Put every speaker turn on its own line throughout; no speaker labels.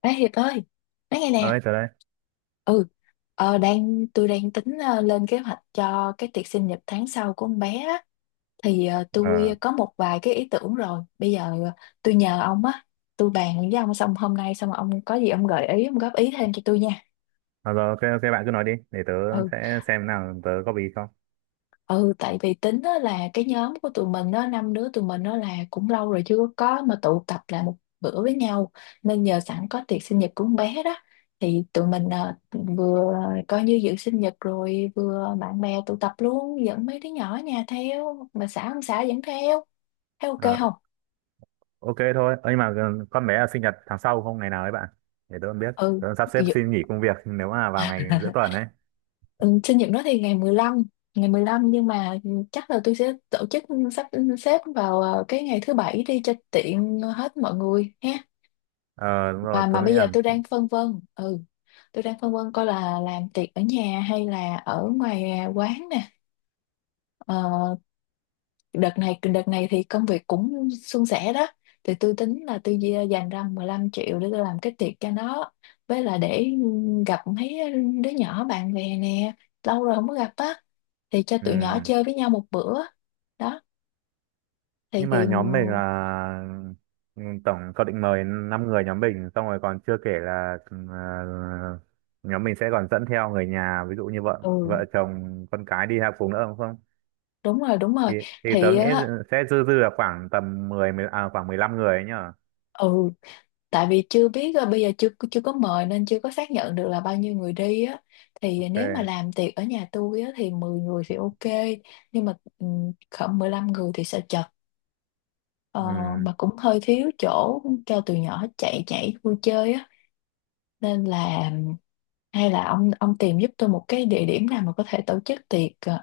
Ê Hiệp ơi, nói nghe
Ở
nè.
đây, tớ đây.
Ừ, ờ, đang tôi đang tính lên kế hoạch cho cái tiệc sinh nhật tháng sau của con bé á. Thì tôi
Ờ,
có một vài cái ý tưởng rồi. Bây giờ tôi nhờ ông á, tôi bàn với ông xong hôm nay xong rồi ông có gì ông gợi ý, ông góp ý thêm cho tôi nha.
à, rồi, ok, ok, bạn cứ nói đi, để tớ
Ừ.
sẽ xem nào tớ góp ý không.
Ừ, tại vì tính á là cái nhóm của tụi mình đó, năm đứa tụi mình đó là cũng lâu rồi chưa có mà tụ tập lại một bữa với nhau, nên nhờ sẵn có tiệc sinh nhật của con bé đó thì tụi mình vừa coi như dự sinh nhật rồi vừa bạn bè tụ tập luôn, dẫn mấy đứa nhỏ ở nhà theo mà xã không xã dẫn theo, thấy ok
Ờ,
không.
ok thôi. Ơ, nhưng mà ừ, con bé là sinh nhật tháng sau không, ngày nào đấy bạn? Để tớ còn biết,
Ừ.
tớ sắp xếp
dự-
xin nghỉ công việc nếu mà vào ngày giữa tuần ấy.
Ừ, sinh nhật nó thì ngày mười lăm nhưng mà chắc là tôi sẽ tổ chức, sắp xếp vào cái ngày thứ bảy đi cho tiện hết mọi người ha.
Ờ, đúng rồi,
mà
tớ
mà
nghĩ
bây giờ
là,
tôi đang phân vân, coi là làm tiệc ở nhà hay là ở ngoài quán nè. ờ, đợt này thì công việc cũng suôn sẻ đó, thì tôi tính là tôi dành ra 15 triệu để tôi làm cái tiệc cho nó, với là để gặp mấy đứa nhỏ bạn bè nè, lâu rồi không có gặp á, thì cho tụi nhỏ
ừm,
chơi với nhau một bữa đó. thì
nhưng mà
thì
nhóm mình là, tổng cậu định mời 5 người nhóm mình, xong rồi còn chưa kể là, nhóm mình sẽ còn dẫn theo người nhà, ví dụ như
ừ,
vợ chồng, con cái đi học cùng nữa đúng không?
đúng rồi, đúng rồi.
thì thì tớ
Thì
nghĩ
á,
sẽ dư dư là khoảng tầm 10, 10 à, khoảng 15 người ấy nhở.
ừ, tại vì chưa biết, bây giờ chưa chưa có mời nên chưa có xác nhận được là bao nhiêu người đi á. Thì nếu mà
Ok.
làm tiệc ở nhà tôi á thì 10 người thì ok, nhưng mà khoảng 15 người thì sợ chật. Ờ,
Ừ.
mà cũng hơi thiếu chỗ cho tụi nhỏ chạy nhảy vui chơi á, nên là hay là ông tìm giúp tôi một cái địa điểm nào mà có thể tổ chức tiệc, ờ,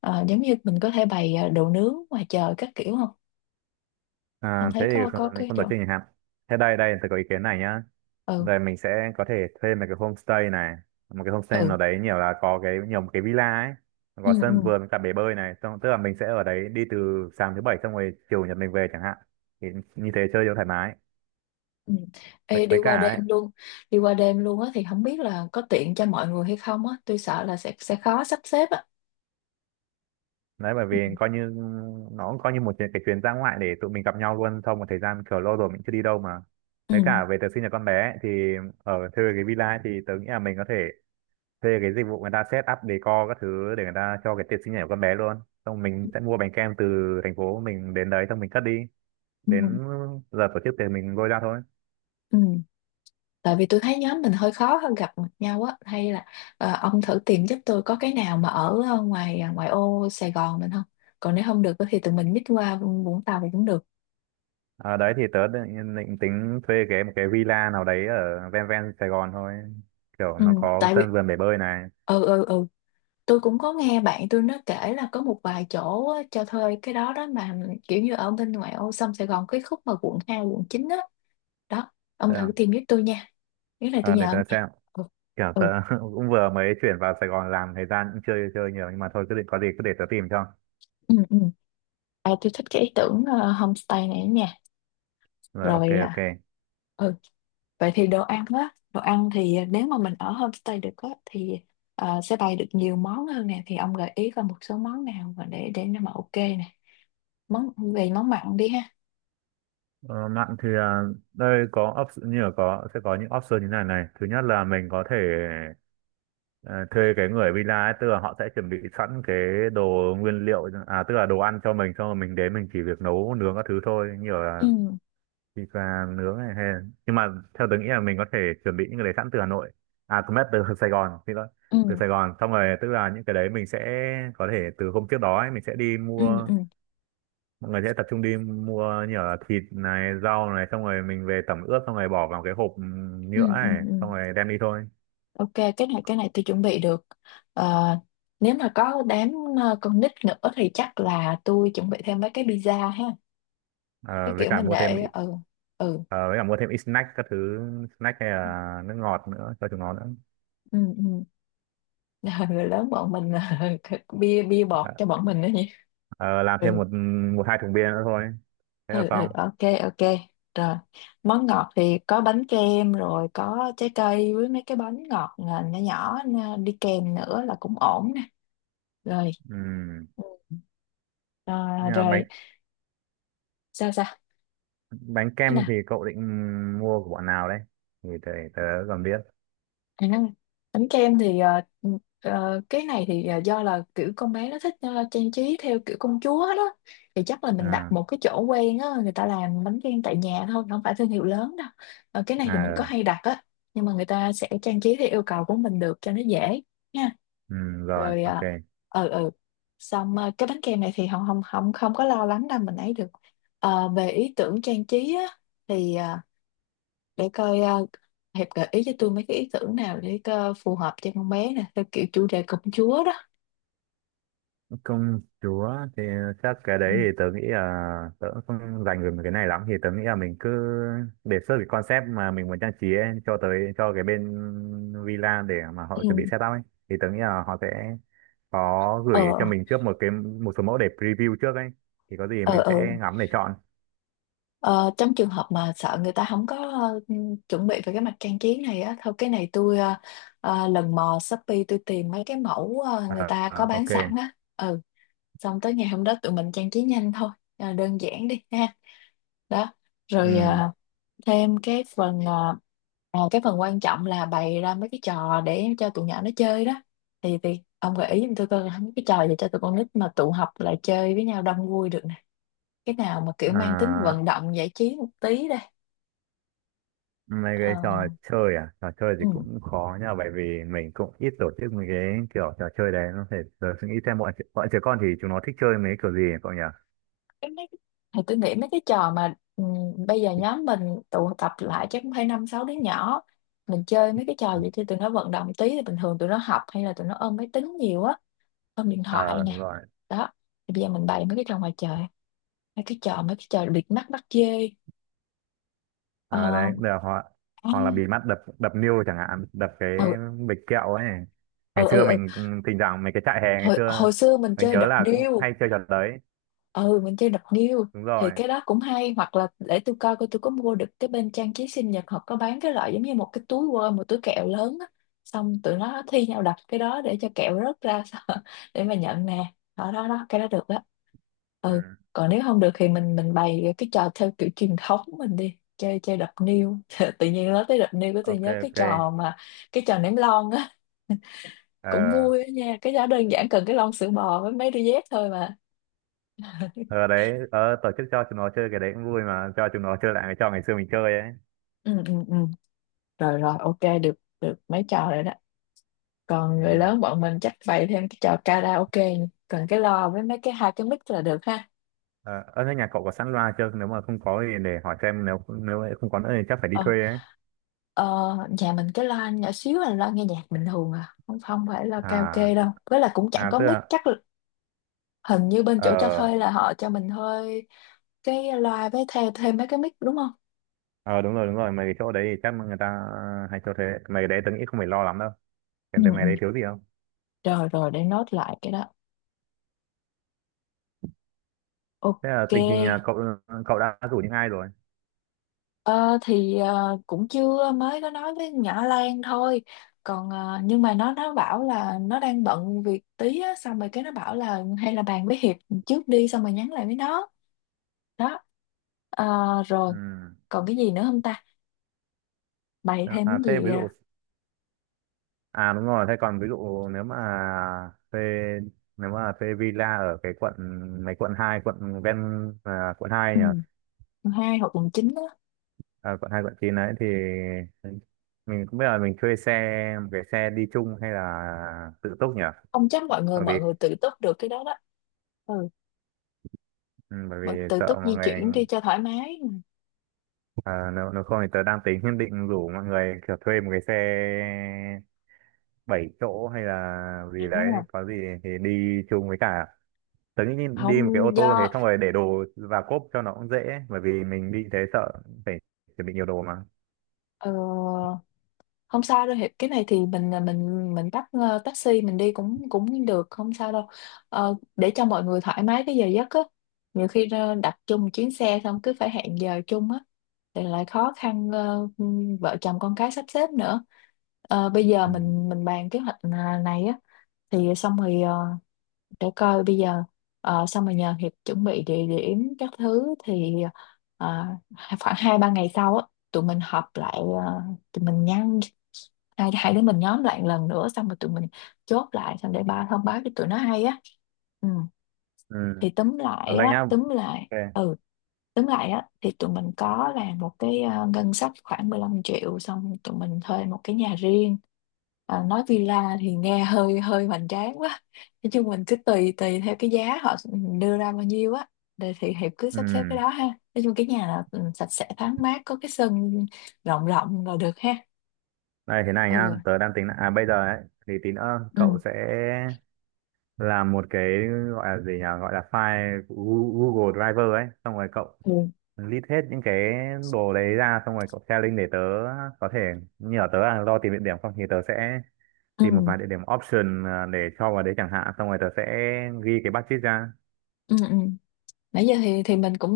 ờ, giống như mình có thể bày đồ nướng ngoài trời các kiểu không. Ông
À, thế
thấy
thì
có có
mình
cái
không tổ
chỗ.
chức nhà hàng. Thế đây đây tôi có ý kiến này nhá.
Ừ,
Rồi mình sẽ có thể thuê một cái homestay này, một cái homestay
ừ,
nào đấy, nhiều là có cái nhiều một cái villa ấy,
ừ,
có
ừ.
sân vườn với cả bể bơi này, xong tức là mình sẽ ở đấy đi từ sáng thứ bảy xong rồi chiều nhật mình về chẳng hạn. Thì như thế chơi cho thoải mái.
Ừ.
với,
Ê, đi
với
qua
cả
đêm
ấy,
luôn. Đi qua đêm luôn á thì không biết là có tiện cho mọi người hay không á, tôi sợ là sẽ khó sắp xếp á.
đấy bởi vì coi như nó cũng coi như cái chuyến ra ngoại để tụi mình gặp nhau luôn sau một thời gian, kiểu lâu rồi mình chưa đi đâu mà. Với
Ừ.
cả về tớ sinh nhật con bé ấy, thì ở thuê cái villa ấy, thì tớ nghĩ là mình có thể thuê cái dịch vụ người ta set up decor các thứ để người ta cho cái tiệc sinh nhật của con bé luôn. Xong mình sẽ mua bánh kem từ thành phố mình đến đấy xong mình cất đi,
Ừ.
đến giờ tổ chức thì mình lôi ra thôi.
Ừ. Tại vì tôi thấy nhóm mình hơi khó hơn gặp mặt nhau á, hay là ông thử tìm giúp tôi có cái nào mà ở ngoài ô Sài Gòn mình không, còn nếu không được á thì tụi mình nhích qua Vũng Tàu thì cũng được.
À, đấy thì tớ định tính thuê cái một cái villa nào đấy ở ven ven Sài Gòn thôi, kiểu
Ừ.
nó có
Tại vì
sân vườn bể bơi này.
ừ ừ ừ tôi cũng có nghe bạn tôi nó kể là có một vài chỗ á, cho thuê cái đó đó mà, kiểu như ở bên ngoại ô sông Sài Gòn cái khúc mà quận 2, quận 9 á đó. Ông
Thế
thử
à?
tìm giúp tôi nha, nếu này tôi
Ờ, để
nhờ ông
tớ
nha.
xem,
Ừ,
kiểu tớ
ừ,
cũng vừa mới chuyển vào Sài Gòn làm thời gian cũng chưa chơi nhiều, nhưng mà thôi cứ định có gì cứ để tớ tìm cho.
ừ, ừ. À, tôi thích cái ý tưởng homestay này nha.
Rồi, ok,
Rồi. À,
ok.
ừ vậy thì đồ ăn thì nếu mà mình ở homestay được á thì sẽ bày được nhiều món hơn nè, thì ông gợi ý coi một số món nào mà để nó mà ok nè. Về món mặn đi ha.
Ờ, mạng thì à, đây có option như là có sẽ có những option như này này. Thứ nhất là mình có thể ờ, thuê cái người villa ấy, tức là họ sẽ chuẩn bị sẵn cái đồ nguyên liệu, à tức là đồ ăn cho mình, xong rồi mình đến mình chỉ việc nấu nướng các thứ thôi, như nhiều
Ừ,
thịt và nướng này hay. Nhưng mà theo tớ nghĩ là mình có thể chuẩn bị những cái đấy sẵn từ Hà Nội, à không biết từ Sài Gòn thì đó,
ừ,
từ Sài Gòn. Xong rồi tức là những cái đấy mình sẽ có thể từ hôm trước đó ấy, mình sẽ đi
ừ,
mua,
ừ,
mọi người sẽ tập trung đi mua như là thịt này rau này, xong rồi mình về tẩm ướp, xong rồi bỏ vào cái hộp
ừ,
nhựa
ừ,
này
ừ.
xong rồi đem đi thôi.
Ok, cái này tôi chuẩn bị được. Ờ, nếu mà có đám, con nít nữa thì chắc là tôi chuẩn bị thêm mấy cái pizza ha. Cái
Ờ, với
kiểu
cả
mình
mua thêm
để. Ừ, ừ,
ờ, với cả mua thêm ít snack các thứ, snack hay là nước ngọt nữa cho chúng nó nữa.
ừ, ừ. Người lớn bọn mình bia bia bọt
Ờ,
cho bọn mình đó nhỉ.
ờ, làm
Ừ.
thêm một một hai thùng bia nữa thôi, thế là
Ừ, ừ,
xong.
ok, ok, rồi. Món ngọt thì có bánh kem rồi, có trái cây với mấy cái bánh ngọt à, nhỏ nhỏ, à, đi kèm nữa là cũng ổn nè. Rồi.
Ừm.
Ừ. À,
Nhưng mà bánh
rồi, sao sao.
bánh kem thì cậu định mua của bọn nào đấy thì tớ còn biết.
À, bánh kem thì cái này thì do là kiểu con bé nó thích trang trí theo kiểu công chúa đó, thì chắc là mình đặt
À.
một cái chỗ quen á, người ta làm bánh kem tại nhà thôi, không phải thương hiệu lớn đâu. Ờ, cái này thì mình có
À.
hay đặt á, nhưng mà người ta sẽ trang trí theo yêu cầu của mình được cho nó dễ nha.
Ừ, ừ, rồi
Rồi.
ok.
Ờ ừ ừ Xong cái bánh kem này thì không không không không có lo lắng đâu, mình ấy được. Ờ, về ý tưởng trang trí á thì để coi, Hiệp gợi ý cho tôi mấy cái ý tưởng nào để phù hợp cho con bé nè theo kiểu chủ đề công chúa đó.
Công chúa thì chắc cái
Ừ,
đấy thì tớ nghĩ là tớ cũng không dành về cái này lắm, thì tớ nghĩ là mình cứ đề xuất cái concept mà mình muốn trang trí ấy, cho tới cho cái bên villa để mà họ chuẩn bị
ừ,
setup ấy, thì tớ nghĩ là họ sẽ có gửi cho
ờ,
mình trước một cái một số mẫu để preview trước ấy, thì có gì
ờ,
mình
ờ.
sẽ ngắm để chọn.
Ờ, trong trường hợp mà sợ người ta không có chuẩn bị về cái mặt trang trí này á thôi, cái này tôi lần mò Shopee tôi tìm mấy cái mẫu, người
Ờ,
ta có
ờ,
bán
ok.
sẵn á. Ừ. Xong tới ngày hôm đó tụi mình trang trí nhanh thôi. Ờ, đơn giản đi ha. Đó. Rồi
Ừ.
thêm cái phần quan trọng là bày ra mấy cái trò để cho tụi nhỏ nó chơi đó, thì ông gợi ý giùm tôi coi mấy cái trò gì cho tụi con nít mà tụ họp lại chơi với nhau đông vui được nè, cái nào mà kiểu mang tính
À,
vận động giải trí một tí đây.
mấy
ờ,
cái trò chơi, à trò chơi
ừ.
thì cũng khó nha, bởi vì mình cũng ít tổ chức mấy cái kiểu trò chơi đấy, nó phải giờ suy nghĩ xem bọn trẻ con thì chúng nó thích chơi mấy kiểu gì ấy, cậu nhỉ.
Cái mấy, thì tôi nghĩ mấy cái trò mà, bây giờ nhóm mình tụ tập lại chắc cũng phải năm sáu đứa nhỏ, mình chơi mấy cái trò
Ừ.
gì cho tụi nó vận động tí, thì bình thường tụi nó học hay là tụi nó ôm máy tính nhiều á, ôm điện thoại
Ờ đúng
nè.
rồi.
Đó. Thì bây giờ mình bày mấy cái trò ngoài trời, mấy cái trò bịt mắt bắt dê. Ờ.
Ờ đấy là hoặc
À.
hoặc là bịt mắt đập đập niêu chẳng hạn, đập cái
Ừ,
bịch kẹo ấy, ngày
ừ,
xưa
ừ, ừ.
thỉnh thoảng mấy cái trại hè ngày
hồi,
xưa
hồi xưa mình
mình
chơi
nhớ
đập
là cũng
niêu.
hay chơi trò đấy.
Ừ, mình chơi đập niêu.
Đúng
Thì
rồi.
cái đó cũng hay, hoặc là để tôi coi coi tôi có mua được cái bên trang trí sinh nhật, họ có bán cái loại giống như một cái túi quơ, một túi kẹo lớn á, xong tụi nó thi nhau đập cái đó để cho kẹo rớt ra sao, để mà nhận nè. Đó, đó, đó, cái đó được đó. Ừ.
Ừ.
Còn nếu không được thì mình bày cái trò theo kiểu truyền thống, mình đi chơi chơi đập niêu. Tự nhiên nói tới đập niêu của tôi
Ok.
nhớ
Ok.
cái trò ném lon á, cũng
Ờ.
vui á nha, cái đó đơn giản cần cái lon sữa bò với mấy đôi dép thôi mà.
Ờ đấy, ờ, tổ chức cho chúng nó chơi cái đấy cũng vui, mà cho chúng nó chơi lại cái trò ngày xưa mình chơi ấy.
Ừ, ừ, ừ. Rồi, rồi, ok, được được mấy trò rồi đó. Còn người
Ừ.
lớn bọn mình chắc bày thêm cái trò karaoke, cần cái loa với mấy cái hai cái mic là được ha.
Ờ, ở thế nhà cậu có sẵn loa chưa? Nếu mà không có thì để hỏi xem, nếu nếu không có nữa thì chắc phải đi
Ờ,
thuê ấy.
ờ, Nhà mình cái loa nhỏ xíu, là loa nghe nhạc bình thường à, không không phải loa
À.
karaoke đâu. Với là cũng chẳng
À
có
tức
mic,
là.
chắc là- hình như bên chỗ cho
Ờ.
thuê là họ cho mình thuê cái loa với thêm thêm mấy cái mic, đúng không?
Ờ đúng rồi, đúng rồi, mấy cái chỗ đấy thì chắc người ta ờ, hay cho thế. Mấy cái đấy tớ nghĩ không phải lo lắm đâu.
Ừ,
Xem thấy mấy
ừ.
đấy thiếu gì không?
Rồi, rồi, để nốt lại cái đó. Ok.
Thế là tình hình là cậu cậu đã rủ những ai rồi?
Ờ, thì cũng chưa, mới có nói với nhỏ Lan thôi, còn nhưng mà nó bảo là nó đang bận việc tí á, xong rồi cái nó bảo là hay là bàn với Hiệp trước đi, xong rồi nhắn lại với nó đó. Ờ. Rồi.
Ừ.
Còn cái gì nữa không ta, bày
À
thêm cái
thế
gì
ví dụ,
à?
à đúng rồi, thế còn ví dụ thuê nếu mà thuê villa ở cái quận mấy, quận hai, quận ven, à, quận 2
Ừ,
nhỉ?
mùng 2 hoặc mùng 9 á.
À, bọn hai bọn chín đấy thì mình cũng biết là mình thuê xe một cái xe đi chung hay là tự túc nhỉ,
Không, chắc mọi người
bởi vì
mọi người tự túc được cái đó đó. Ừ.
ừ, bởi vì
Tự
sợ
túc di
mọi người,
chuyển đi cho thoải mái.
à, nếu không thì tớ đang tính nhất định rủ mọi người kiểu thuê một cái xe bảy chỗ hay là gì đấy
À,
có gì, thì đi chung với cả tớ nghĩ đi một cái
không
ô tô thế,
do
xong rồi để đồ và cốp cho nó cũng dễ, bởi vì mình đi thế sợ phải chuẩn bị nhiều đồ mà.
ờ, không sao đâu Hiệp, cái này thì mình bắt taxi mình đi cũng cũng được, không sao đâu. Ờ, để cho mọi người thoải mái cái giờ giấc á, nhiều khi đặt chung một chuyến xe xong cứ phải hẹn giờ chung á thì lại khó khăn, vợ chồng con cái sắp xếp nữa. Ờ, bây giờ
Ừ.
mình bàn kế hoạch này á thì xong rồi, để coi bây giờ, xong rồi nhờ Hiệp chuẩn bị địa điểm các thứ, thì ờ, khoảng hai ba ngày sau á tụi mình họp lại, ờ, tụi mình nhắn, hai hai đứa mình nhóm lại một lần nữa, xong rồi tụi mình chốt lại xong để ba thông báo cho tụi nó hay á. Ừ,
Ừ.
thì
Còn đây nhá, ok.
túm lại á, thì tụi mình có làm một cái ngân sách khoảng 15 triệu, xong tụi mình thuê một cái nhà riêng. Ờ, nói villa thì nghe hơi hơi hoành tráng quá, nói chung mình cứ tùy tùy theo cái giá họ đưa ra bao nhiêu á, để thì Hiệp cứ
Ừ.
sắp xếp cái đó ha. Nói chung cái nhà là, sạch sẽ thoáng mát có cái sân rộng rộng là được ha.
Này thế này nhá,
Ừ,
tớ à bây giờ ấy, thì tí nữa
ừ.
cậu sẽ làm một cái, gọi là gì nhỉ, gọi là file của Google Driver ấy, xong rồi cậu
Ừ.
list hết những cái đồ đấy ra xong rồi cậu share link để tớ có thể, như ở tớ là lo tìm địa điểm, không thì tớ sẽ
Ừ,
tìm một vài địa điểm option, à, để cho vào đấy chẳng hạn, xong rồi tớ sẽ ghi cái budget ra.
ừ, ừ. Nãy giờ thì mình cũng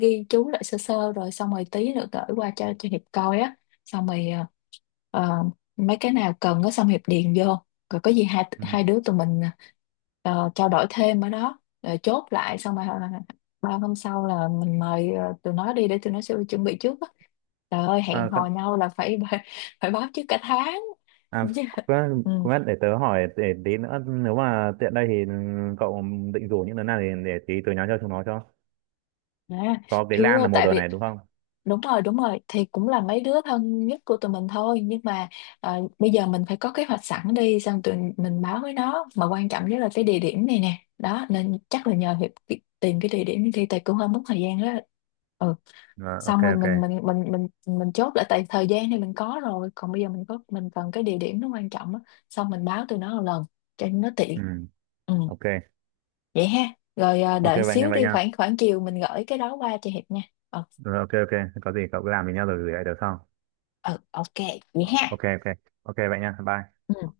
ghi chú lại sơ sơ rồi, xong rồi tí nữa gửi qua cho Hiệp coi á, xong rồi ờ, mấy cái nào cần á xong Hiệp điền vô, rồi có gì hai
Ừ.
hai đứa tụi mình trao đổi thêm ở đó rồi chốt lại, xong rồi ba hôm sau là mình mời tụi nó đi để tụi nó sẽ chuẩn bị trước á. Trời ơi
À,
hẹn hò
con,
nhau là phải phải báo trước cả tháng
à
chứ.
cũng
Ừ.
cũng biết để tớ hỏi, để tí nữa nếu mà tiện đây thì cậu định rủ những đứa nào thì để tí tớ nhắn cho chúng nó cho.
À,
Có cái Lan
chưa,
là mùa
tại
rồi
vì
này đúng không.
đúng rồi, đúng rồi. Thì cũng là mấy đứa thân nhất của tụi mình thôi nhưng mà bây giờ mình phải có kế hoạch sẵn đi, xong tụi mình báo với nó, mà quan trọng nhất là cái địa điểm này nè đó, nên chắc là nhờ Hiệp tìm cái địa điểm đi, tại cũng hơi mất thời gian đó. Ừ.
Rồi ok
Xong rồi
ok.
mình chốt lại, tại thời gian thì mình có rồi, còn bây giờ mình cần cái địa điểm nó quan trọng á, xong mình báo tụi nó một lần cho nó
Ừ.
tiện.
Ừ.
Ừ,
Ok
vậy ha. Rồi,
ok
đợi
vậy nha
xíu
vậy
đi,
nha.
khoảng khoảng chiều mình gửi cái đó qua cho Hiệp nha. Ừ,
Rồi ok ok, có gì cậu cứ làm với nhau rồi gửi lại được không?
ừ, ok, vậy ha.
Ok. Ok. Ok vậy nha, bye.
Ừ.